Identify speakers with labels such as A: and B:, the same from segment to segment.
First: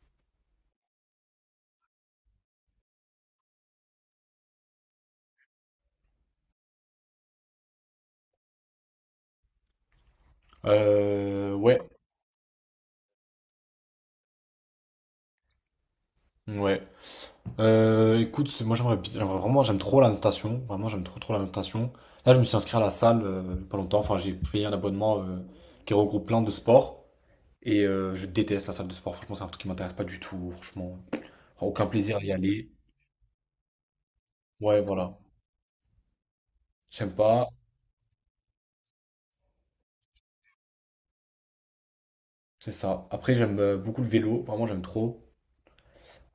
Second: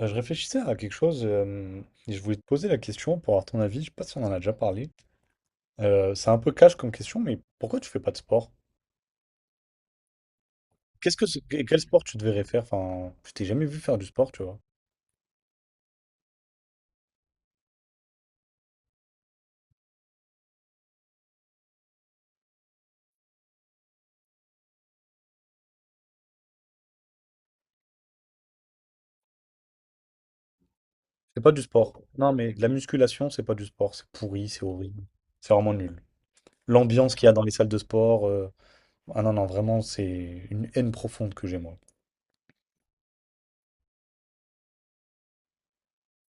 A: Je réfléchissais à quelque chose et je voulais te poser la question pour avoir ton avis. Je sais pas si on en a déjà parlé. C'est un peu cash comme question, mais pourquoi tu fais pas de sport? Qu'est-ce que
B: Euh,
A: quel
B: ouais,
A: sport tu devrais faire? Enfin, je t'ai jamais vu faire du sport, tu vois.
B: ouais. Écoute, moi j'aimerais, j'aimerais vraiment, j'aime trop la natation. Vraiment, j'aime trop trop la natation. Là, je me suis inscrit à la salle pas longtemps. Enfin, j'ai payé un abonnement qui regroupe plein de sports. Et je déteste la salle de sport. Franchement, c'est un truc qui m'intéresse pas du tout. Franchement,
A: C'est pas du
B: enfin, aucun
A: sport.
B: plaisir à y
A: Non, mais de la
B: aller.
A: musculation, c'est pas du sport. C'est pourri, c'est
B: Ouais,
A: horrible.
B: voilà.
A: C'est vraiment nul. L'ambiance
B: J'aime
A: qu'il y a dans
B: pas.
A: les salles de sport. Ah non, non, vraiment, c'est une haine profonde que j'ai, moi.
B: C'est ça. Après, j'aime beaucoup le vélo. Vraiment, j'aime trop.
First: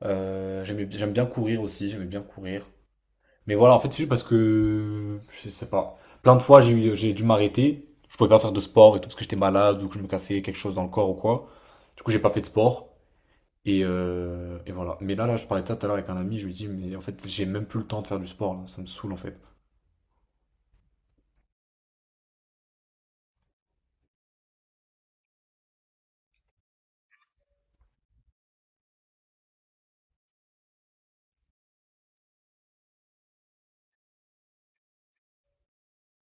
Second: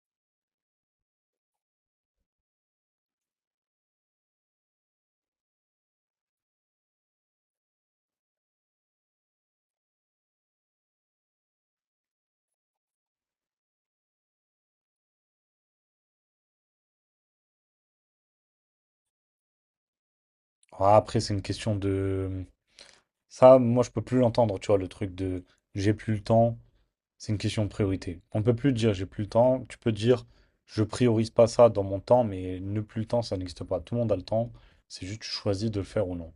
B: J'aime bien courir aussi. J'aimais bien courir. Mais voilà, en fait, c'est juste parce que, je sais pas, plein de fois, j'ai dû m'arrêter. Je pouvais pas faire de sport et tout, parce que j'étais malade ou que je me cassais quelque chose dans le corps ou quoi. Du coup, j'ai pas fait de sport. Et voilà. Mais là, je parlais de ça tout à l'heure avec un ami, je lui dis, mais en fait, j'ai même plus le temps de faire du sport, là. Ça me saoule, en fait.
A: Ah, après, c'est une question de... Ça, moi, je peux plus l'entendre, tu vois, le truc de j'ai plus le temps, c'est une question de priorité. On ne peut plus dire j'ai plus le temps, tu peux dire je priorise pas ça dans mon temps, mais ne plus le temps, ça n'existe pas. Tout le monde a le temps, c'est juste tu choisis de le faire ou non.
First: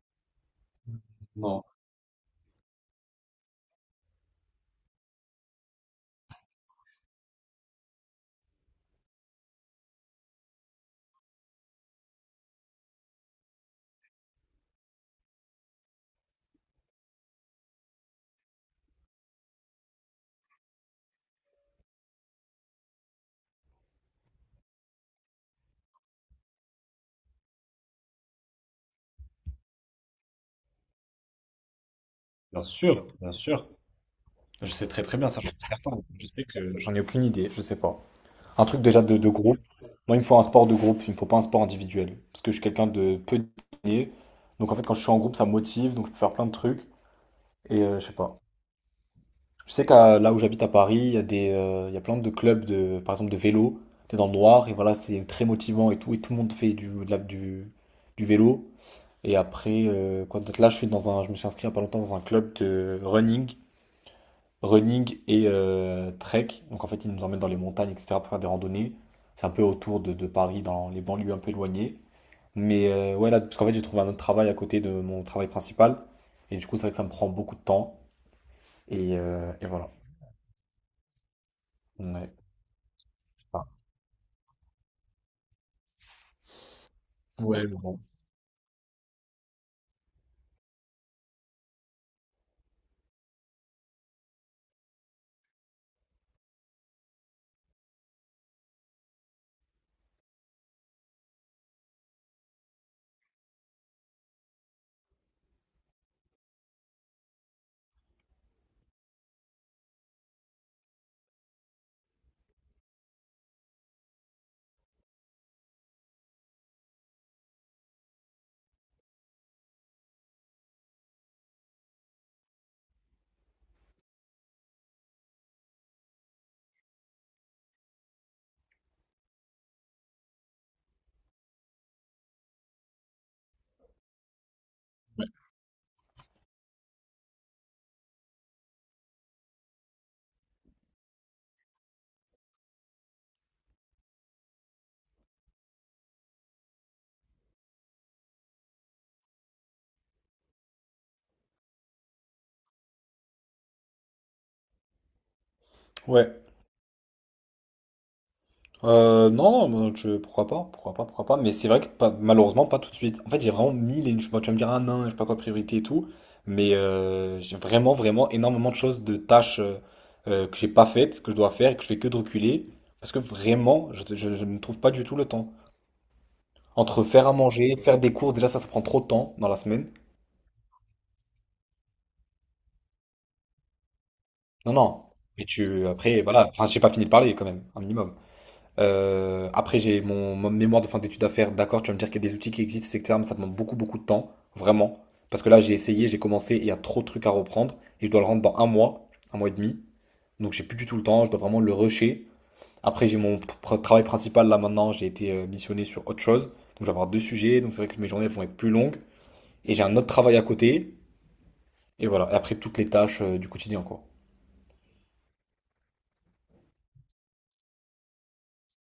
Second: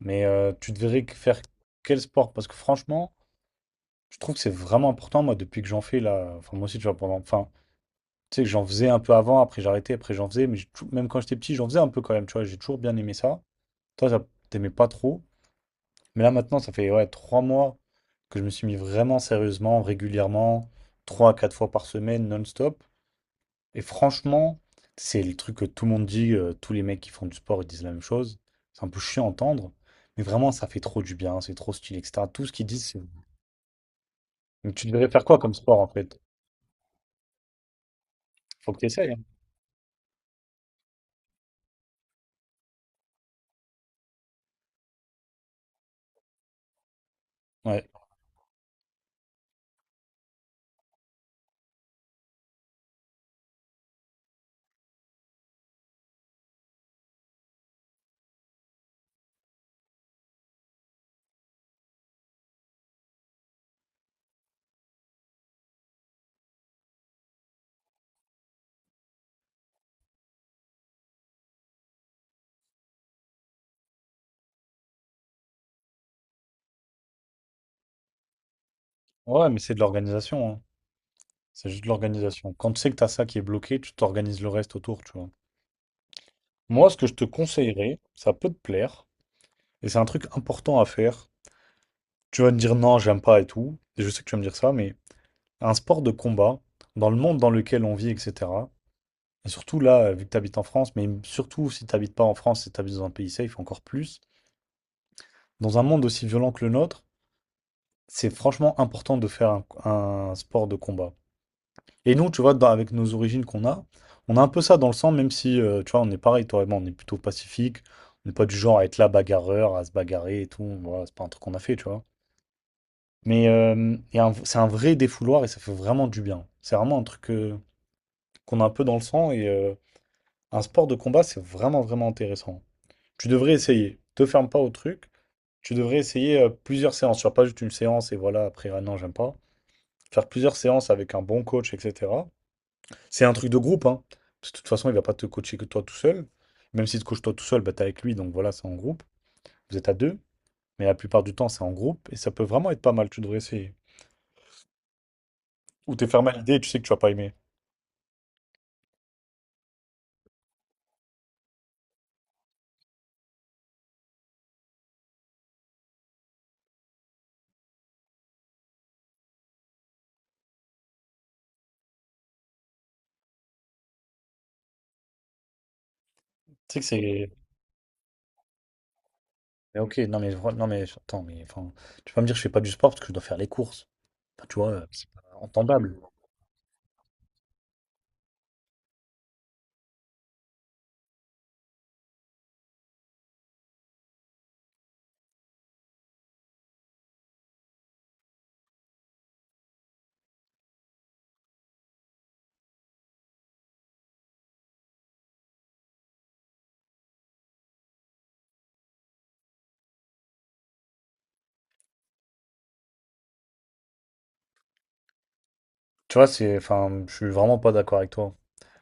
A: Mais tu devrais faire
B: Non.
A: quel sport? Parce que franchement, je trouve que c'est vraiment important, moi, depuis que j'en fais là, enfin, moi aussi, tu vois, pendant... Enfin, tu sais que j'en faisais un peu avant, après j'arrêtais, après j'en faisais, mais même quand j'étais petit, j'en faisais un peu quand même, tu vois, j'ai toujours bien aimé ça. Toi, t'aimais pas trop. Mais là maintenant, ça fait ouais, 3 mois que je me suis mis vraiment sérieusement, régulièrement, 3 à 4 fois par semaine, non-stop. Et franchement, c'est le truc que tout le monde dit, tous les mecs qui font du sport, ils disent la même chose. C'est un peu chiant à entendre, mais vraiment, ça fait trop du bien, c'est trop stylé, etc. Tout ce
B: Bien
A: qu'ils disent, c'est...
B: sûr, bien sûr. Je
A: Donc
B: sais
A: tu
B: très
A: devrais
B: très
A: faire
B: bien,
A: quoi
B: ça, je
A: comme
B: suis
A: sport en
B: certain.
A: fait?
B: Je sais que j'en ai aucune idée, je sais pas. Un
A: Faut que
B: truc
A: tu
B: déjà
A: essayes.
B: de groupe. Moi, il me faut un sport de groupe, il me faut pas un sport individuel. Parce que je suis quelqu'un de peu discipliné. Donc, en fait, quand je suis en groupe, ça me motive, donc je peux faire plein de trucs. Et
A: Ouais.
B: je sais pas. Je sais qu'à là où j'habite à Paris, il y a il y a plein de clubs de, par exemple, de vélo. T'es dans le noir et voilà, c'est très motivant et tout. Et tout le monde fait du, de la- du vélo. Et après, quoi d'autre? Là, je me suis inscrit il y a pas longtemps dans un club de running, running et trek. Donc en fait, ils nous emmènent dans les montagnes, etc. pour faire des randonnées. C'est un peu autour de Paris, dans les banlieues un peu éloignées. Mais ouais, là, parce qu'en fait, j'ai trouvé un autre travail à côté de mon travail principal. Et du coup, c'est vrai que ça me prend beaucoup de temps.
A: Ouais, mais
B: Et
A: c'est de
B: voilà.
A: l'organisation, hein. C'est juste de
B: Ouais.
A: l'organisation. Quand tu sais que tu as ça qui est
B: Enfin,
A: bloqué, tu t'organises le reste autour, tu vois. Moi, ce que je te
B: ouais, mais bon.
A: conseillerais, ça peut te plaire, et c'est un truc important à faire, tu vas me dire non, j'aime pas et tout. Et je sais que tu vas me dire ça, mais un sport de combat, dans le monde dans lequel on vit, etc. Et surtout là, vu que tu habites en France, mais surtout si tu n'habites pas en France, si tu habites dans un pays safe, encore plus, dans un monde aussi violent que le nôtre, c'est franchement important de faire un sport de combat. Et nous, tu vois, avec nos origines qu'on a, on a un peu ça dans le sang, même si, tu vois, on est pareil, toi et moi, on est plutôt pacifique, on n'est pas du genre à être là bagarreur, à se bagarrer et tout. Voilà, c'est pas un truc qu'on a fait, tu vois. C'est un vrai défouloir et ça fait vraiment du bien. C'est vraiment un truc qu'on a un peu dans le sang et un sport de combat, c'est vraiment, vraiment intéressant. Tu devrais essayer. Te ferme pas au truc. Tu devrais essayer plusieurs séances. Tu vas pas juste une séance et voilà, après, ah non, j'aime pas. Faire plusieurs séances avec un bon coach, etc. C'est un truc de groupe, hein. Parce que de toute façon, il va pas te coacher que toi tout seul. Même si tu te coaches toi tout seul, bah, t'es avec lui, donc voilà, c'est en groupe. Vous êtes à deux. Mais la plupart du temps, c'est en groupe et ça peut vraiment être pas mal. Tu devrais essayer. Ou t'es fermé
B: Ouais.
A: à l'idée et tu sais que tu vas pas aimer.
B: Non, pourquoi pas, pourquoi pas, pourquoi pas. Mais c'est vrai que malheureusement, pas tout de suite. En fait, j'ai vraiment mille et une… bon, tu vas me dire un nain, je sais pas quoi, priorité et tout. Mais j'ai vraiment, vraiment énormément de choses, de tâches que j'ai pas faites, que je dois faire et que je fais que de reculer. Parce que vraiment, je ne trouve pas du tout le temps.
A: Tu sais que
B: Entre faire à
A: c'est.
B: manger, faire des cours, déjà ça, ça prend trop de temps dans la
A: Mais
B: semaine.
A: ok, non mais attends, mais enfin, tu vas pas me dire que je fais pas du sport parce que je dois faire les courses. Enfin, tu vois,
B: Non, non.
A: c'est pas
B: Mais tu,
A: entendable.
B: après, voilà, enfin, j'ai pas fini de parler quand même, un minimum. Après, j'ai mon mémoire de fin d'études à faire. D'accord, tu vas me dire qu'il y a des outils qui existent, etc. Mais ça demande beaucoup, beaucoup de temps, vraiment. Parce que là, j'ai essayé, j'ai commencé, et il y a trop de trucs à reprendre. Et je dois le rendre dans un mois et demi. Donc, j'ai plus du tout le temps, je dois vraiment le rusher. Après, j'ai mon travail principal là maintenant, j'ai été missionné sur autre chose. Donc, je vais avoir deux sujets. Donc, c'est vrai que mes journées vont être plus longues. Et j'ai un autre travail à côté. Et voilà. Et après, toutes les tâches du quotidien, quoi.
A: Tu vois, c'est. Enfin, je suis vraiment pas d'accord avec toi.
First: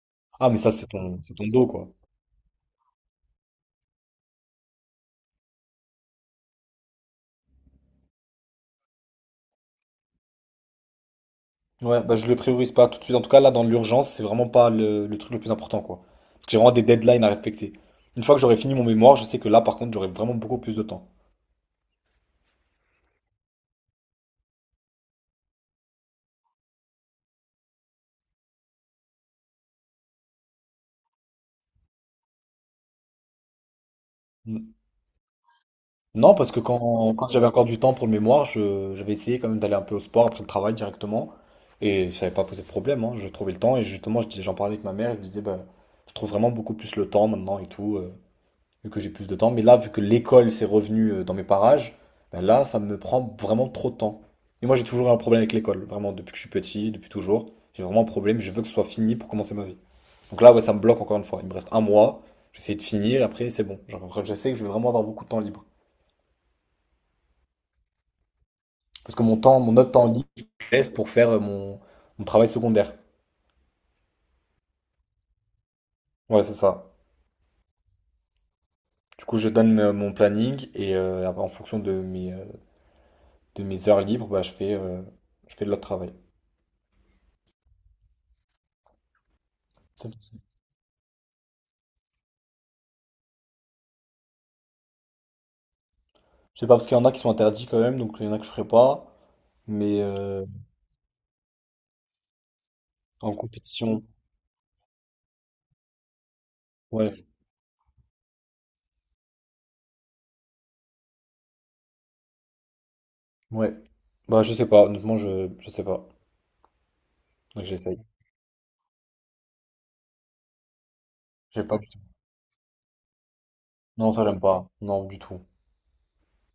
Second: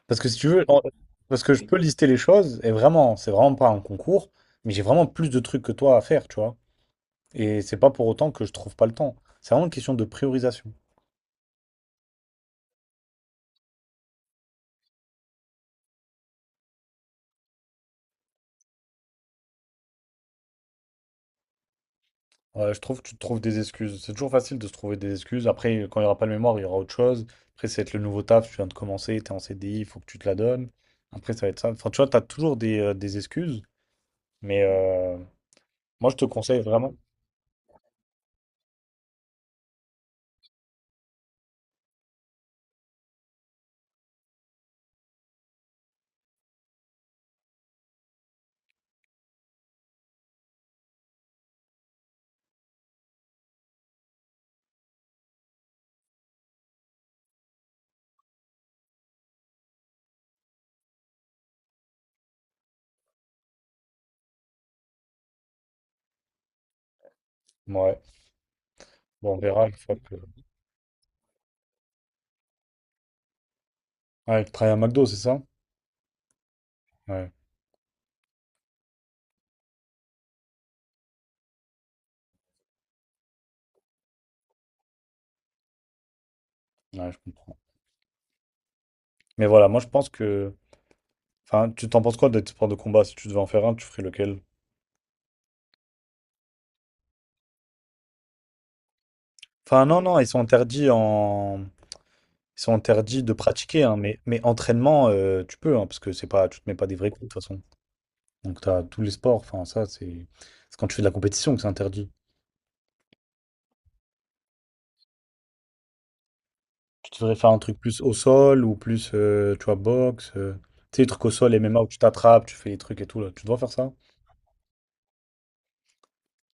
A: Parce que si tu
B: Ah, mais
A: veux,
B: ça, c'est c'est
A: parce
B: ton
A: que je
B: dos,
A: peux
B: quoi.
A: lister les choses, et vraiment, c'est vraiment pas un concours, mais j'ai vraiment plus de trucs que toi à faire, tu vois. Et c'est pas pour autant que je trouve pas le temps. C'est vraiment une question de priorisation.
B: Ouais, bah je le priorise pas tout de suite. En tout cas, là, dans l'urgence, c'est vraiment pas le truc le plus important, quoi. Parce que j'ai vraiment des deadlines à respecter. Une fois que j'aurai fini mon mémoire, je sais que là, par contre, j'aurai vraiment beaucoup plus de temps.
A: Ouais, je trouve que tu te trouves des excuses. C'est toujours facile de se trouver des excuses. Après, quand il n'y aura pas le mémoire, il y aura autre chose. Après, ça va être le nouveau taf, tu viens de commencer, t'es en CDI, il faut que tu te la donnes. Après, ça va être ça. Enfin, tu vois, t'as toujours des excuses, mais
B: Mm.
A: moi, je te
B: Non, parce que
A: conseille vraiment.
B: quand j'avais encore du temps pour le mémoire, j'avais essayé quand même d'aller un peu au sport après le travail directement. Et ça n'avait pas posé de problème, hein. Je trouvais le temps. Et justement, j'en parlais avec ma mère. Je lui disais, bah, je trouve vraiment beaucoup plus le temps maintenant et tout. Vu que j'ai plus de temps. Mais là, vu que l'école s'est revenue dans mes parages, ben là, ça me prend vraiment trop de temps. Et moi, j'ai toujours un problème avec l'école, vraiment, depuis que je suis petit, depuis toujours. J'ai vraiment un problème, je veux que ce soit fini pour commencer ma vie. Donc là, ouais, ça me bloque encore une fois. Il me reste un mois, j'essaie de finir, et après, c'est bon. Genre, je sais que je vais vraiment avoir beaucoup de temps libre.
A: Ouais,
B: Parce que
A: bon,
B: mon
A: on
B: temps,
A: verra une
B: mon autre
A: fois
B: temps
A: que.
B: libre, je le laisse pour faire mon travail secondaire.
A: Ah, il travaille à McDo, c'est ça?
B: Ouais, c'est ça.
A: Ouais.
B: Du coup, je donne mon planning, et en fonction de de mes heures libres, bah, je fais de l'autre travail.
A: Ouais, je comprends. Mais voilà, moi je pense
B: C'est
A: que. Enfin, tu t'en penses quoi des sports de combat? Si tu devais en faire un, tu ferais lequel?
B: je sais pas, parce qu'il y en a qui sont interdits quand même, donc il y en a que je ferai pas.
A: Enfin,
B: Mais
A: non, non, ils sont interdits en. Ils sont interdits de
B: en
A: pratiquer, hein,
B: compétition,
A: mais entraînement, tu peux, hein, parce que c'est pas, tu te mets pas des vrais coups
B: ouais,
A: de toute façon. Donc, tu as tous les sports, enfin, ça, c'est quand tu fais de la compétition que c'est interdit.
B: ouais. Bah, je sais pas, honnêtement, je sais pas.
A: Tu devrais faire un
B: Donc
A: truc
B: j'essaye.
A: plus au sol ou plus, tu vois, boxe. Tu sais, les trucs au sol,
B: J'ai pas
A: MMA où
B: du
A: tu
B: tout.
A: t'attrapes, tu fais les trucs et tout, là. Tu dois faire ça.
B: Non, ça, j'aime pas. Non, du tout.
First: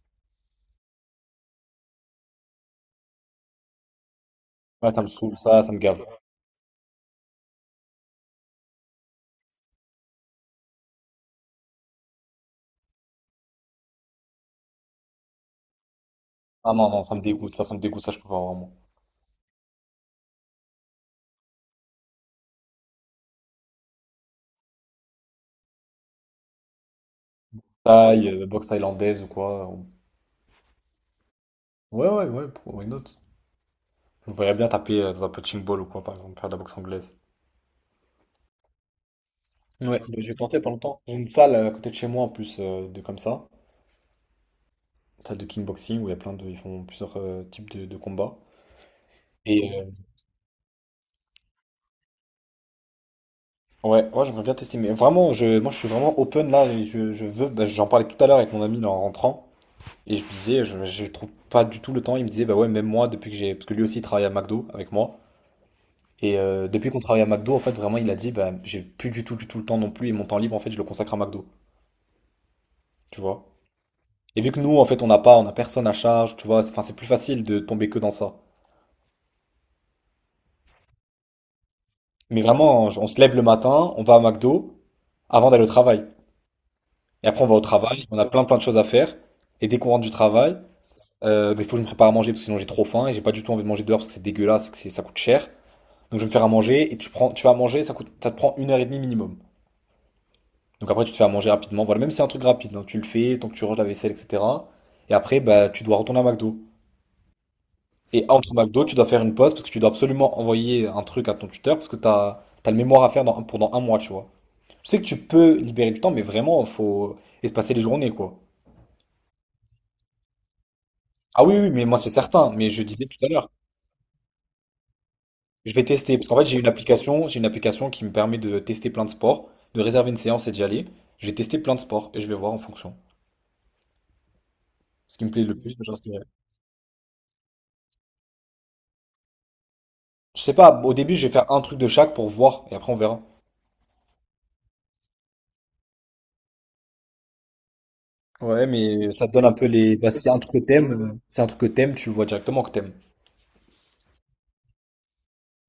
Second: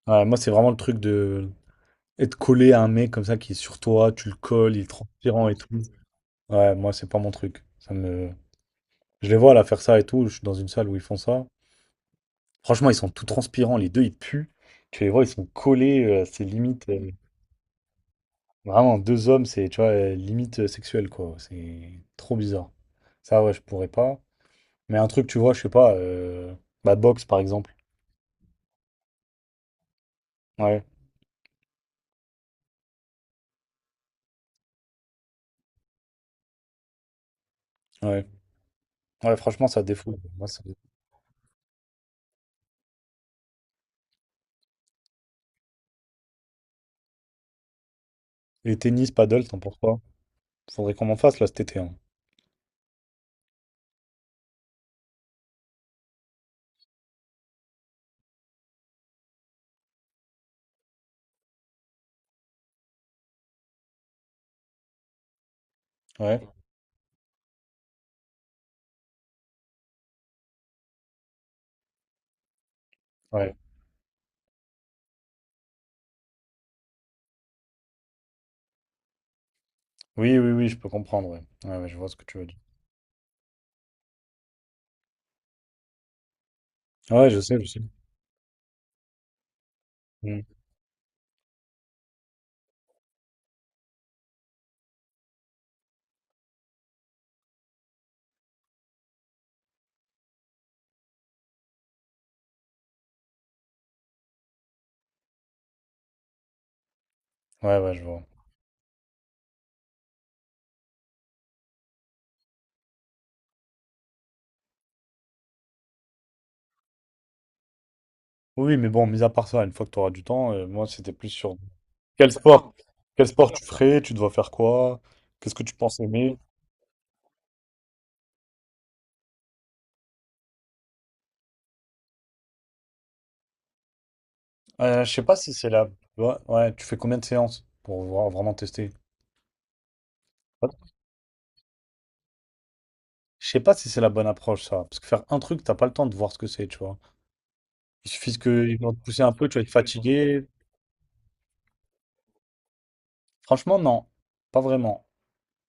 A: Ouais, moi, c'est vraiment le truc de être collé à un mec comme ça qui est sur toi, tu le colles, il est
B: Ouais, ça me saoule,
A: transpirant et tout.
B: ça me gave.
A: Ouais, moi, c'est pas mon truc. Ça me... Je les vois là faire ça et tout. Je suis dans une salle où ils font ça. Franchement, ils sont tout transpirants. Les deux, ils puent. Tu les vois, ils sont collés. C'est
B: Ah
A: limite.
B: non, non, ça me dégoûte, ça me dégoûte, ça, je peux pas vraiment.
A: Vraiment, deux hommes, c'est, tu vois, limite sexuel, quoi. C'est trop bizarre. Ça, ouais, je pourrais pas. Mais un truc, tu vois, je sais pas, bah, boxe par exemple.
B: Thaï, boxe thaïlandaise ou quoi.
A: Ouais,
B: Ouais, ouais, ouais, pour une autre. Je me verrais bien taper dans un punching ball ou quoi, par exemple, faire de la boxe anglaise.
A: ouais. Ouais, franchement, ça
B: Ouais, bah,
A: défoule.
B: j'ai
A: Moi,
B: tenté il y
A: ça-
B: a pas longtemps. J'ai une salle à côté de chez moi en plus de comme ça, une salle de kickboxing où il y a plein de, ils font plusieurs types de combats.
A: Et tennis, paddle, t'en penses
B: Et
A: quoi? Faudrait qu'on en fasse là cet été. Hein.
B: ouais, ouais, j'aimerais bien tester. Mais vraiment, moi, je suis vraiment open là. Et je veux. Bah, j'en parlais tout à l'heure avec mon ami là, en rentrant. Et je lui disais, je trouve pas du tout le temps. Il me disait, bah ouais, même moi, depuis que j'ai. Parce que lui aussi, il travaille à McDo avec moi. Et
A: Ouais,
B: depuis qu'on travaille à McDo, en fait, vraiment, il a dit, bah, j'ai plus du tout le temps non plus. Et mon temps libre, en fait, je le consacre à McDo. Tu vois?
A: ouais.
B: Et vu que nous, en fait, on n'a pas, on a personne à charge. Tu vois? Enfin, c'est plus facile de tomber que dans ça.
A: Oui, oui, oui, je peux comprendre. Ouais, ouais, ouais, je vois ce que tu
B: Mais
A: veux dire.
B: vraiment, on se lève le matin, on va à McDo avant d'aller au travail. Et
A: Ouais, je
B: après, on va
A: sais,
B: au
A: je sais.
B: travail, on a plein plein de choses à faire. Et dès qu'on rentre du
A: Mm.
B: travail, mais il faut que je me prépare à manger parce que sinon j'ai trop faim et j'ai pas du tout envie de manger dehors parce que c'est dégueulasse et que ça coûte cher. Donc je vais me faire à manger et tu prends, tu vas manger, ça coûte, ça te prend 1 heure et demie minimum. Donc après tu te fais à manger rapidement. Voilà, même si c'est un truc rapide, hein, tu le fais, tant que tu ranges la vaisselle, etc. Et après, bah, tu dois retourner à McDo.
A: Ouais, ouais, je vois.
B: Et entre McDo, tu dois faire une pause parce que tu dois absolument envoyer un truc à ton tuteur parce que t'as le mémoire à faire pendant un mois, tu vois. Je sais que tu peux libérer du temps, mais vraiment, faut espacer les journées, quoi.
A: Oui, mais bon, mis à part ça, une fois que tu auras du temps, moi, c'était plus
B: Ah oui,
A: sur
B: oui, mais moi c'est
A: quel
B: certain, mais
A: sport,
B: je disais tout
A: quel
B: à l'heure.
A: sport tu ferais, tu dois faire quoi, qu'est-ce que tu
B: Je vais
A: penses
B: tester, parce
A: aimer.
B: qu'en fait j'ai une application qui me permet de tester plein de sports, de réserver une séance et d'y aller. Je vais tester plein de sports et je vais voir en fonction.
A: Je
B: Ce
A: sais
B: qui me
A: pas
B: plaît
A: si
B: le
A: c'est
B: plus, je
A: là.
B: t'inscrirai.
A: Ouais, ouais, tu fais combien de séances pour vraiment tester?
B: Je sais pas, au début je vais faire un truc de chaque pour voir et après on verra.
A: Je sais pas si c'est la bonne approche, ça. Parce que faire un truc, t'as pas le temps de voir ce que c'est, tu vois. Il suffit
B: Ouais,
A: qu'ils vont te
B: mais
A: pousser
B: ça
A: un
B: te donne
A: peu,
B: un
A: tu vas
B: peu
A: être
B: les. Bah, c'est un
A: fatigué.
B: truc que t'aimes, tu le vois directement que t'aimes.
A: Franchement, non. Pas vraiment.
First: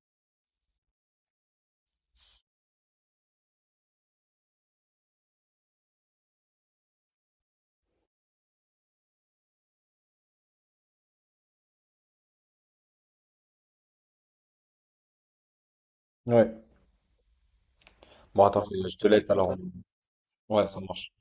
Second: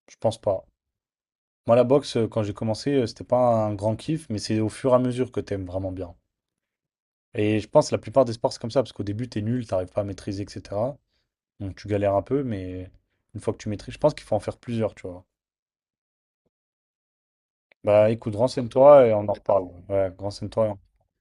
A: Je pense pas. Moi, la boxe, quand j'ai commencé, c'était pas un grand kiff, mais c'est au fur et à mesure que t'aimes vraiment bien. Et je pense que la plupart des sports, c'est comme ça, parce qu'au début, t'es nul, t'arrives pas à maîtriser, etc. Donc tu galères un peu, mais une fois que tu maîtrises, je pense qu'il faut en faire plusieurs, tu vois.
B: Ouais.
A: Bah écoute,
B: Bon, attends, je
A: renseigne-toi
B: te
A: et on
B: laisse
A: en
B: alors.
A: reparle. Ouais, renseigne-toi
B: Ouais,
A: et on
B: ça marche.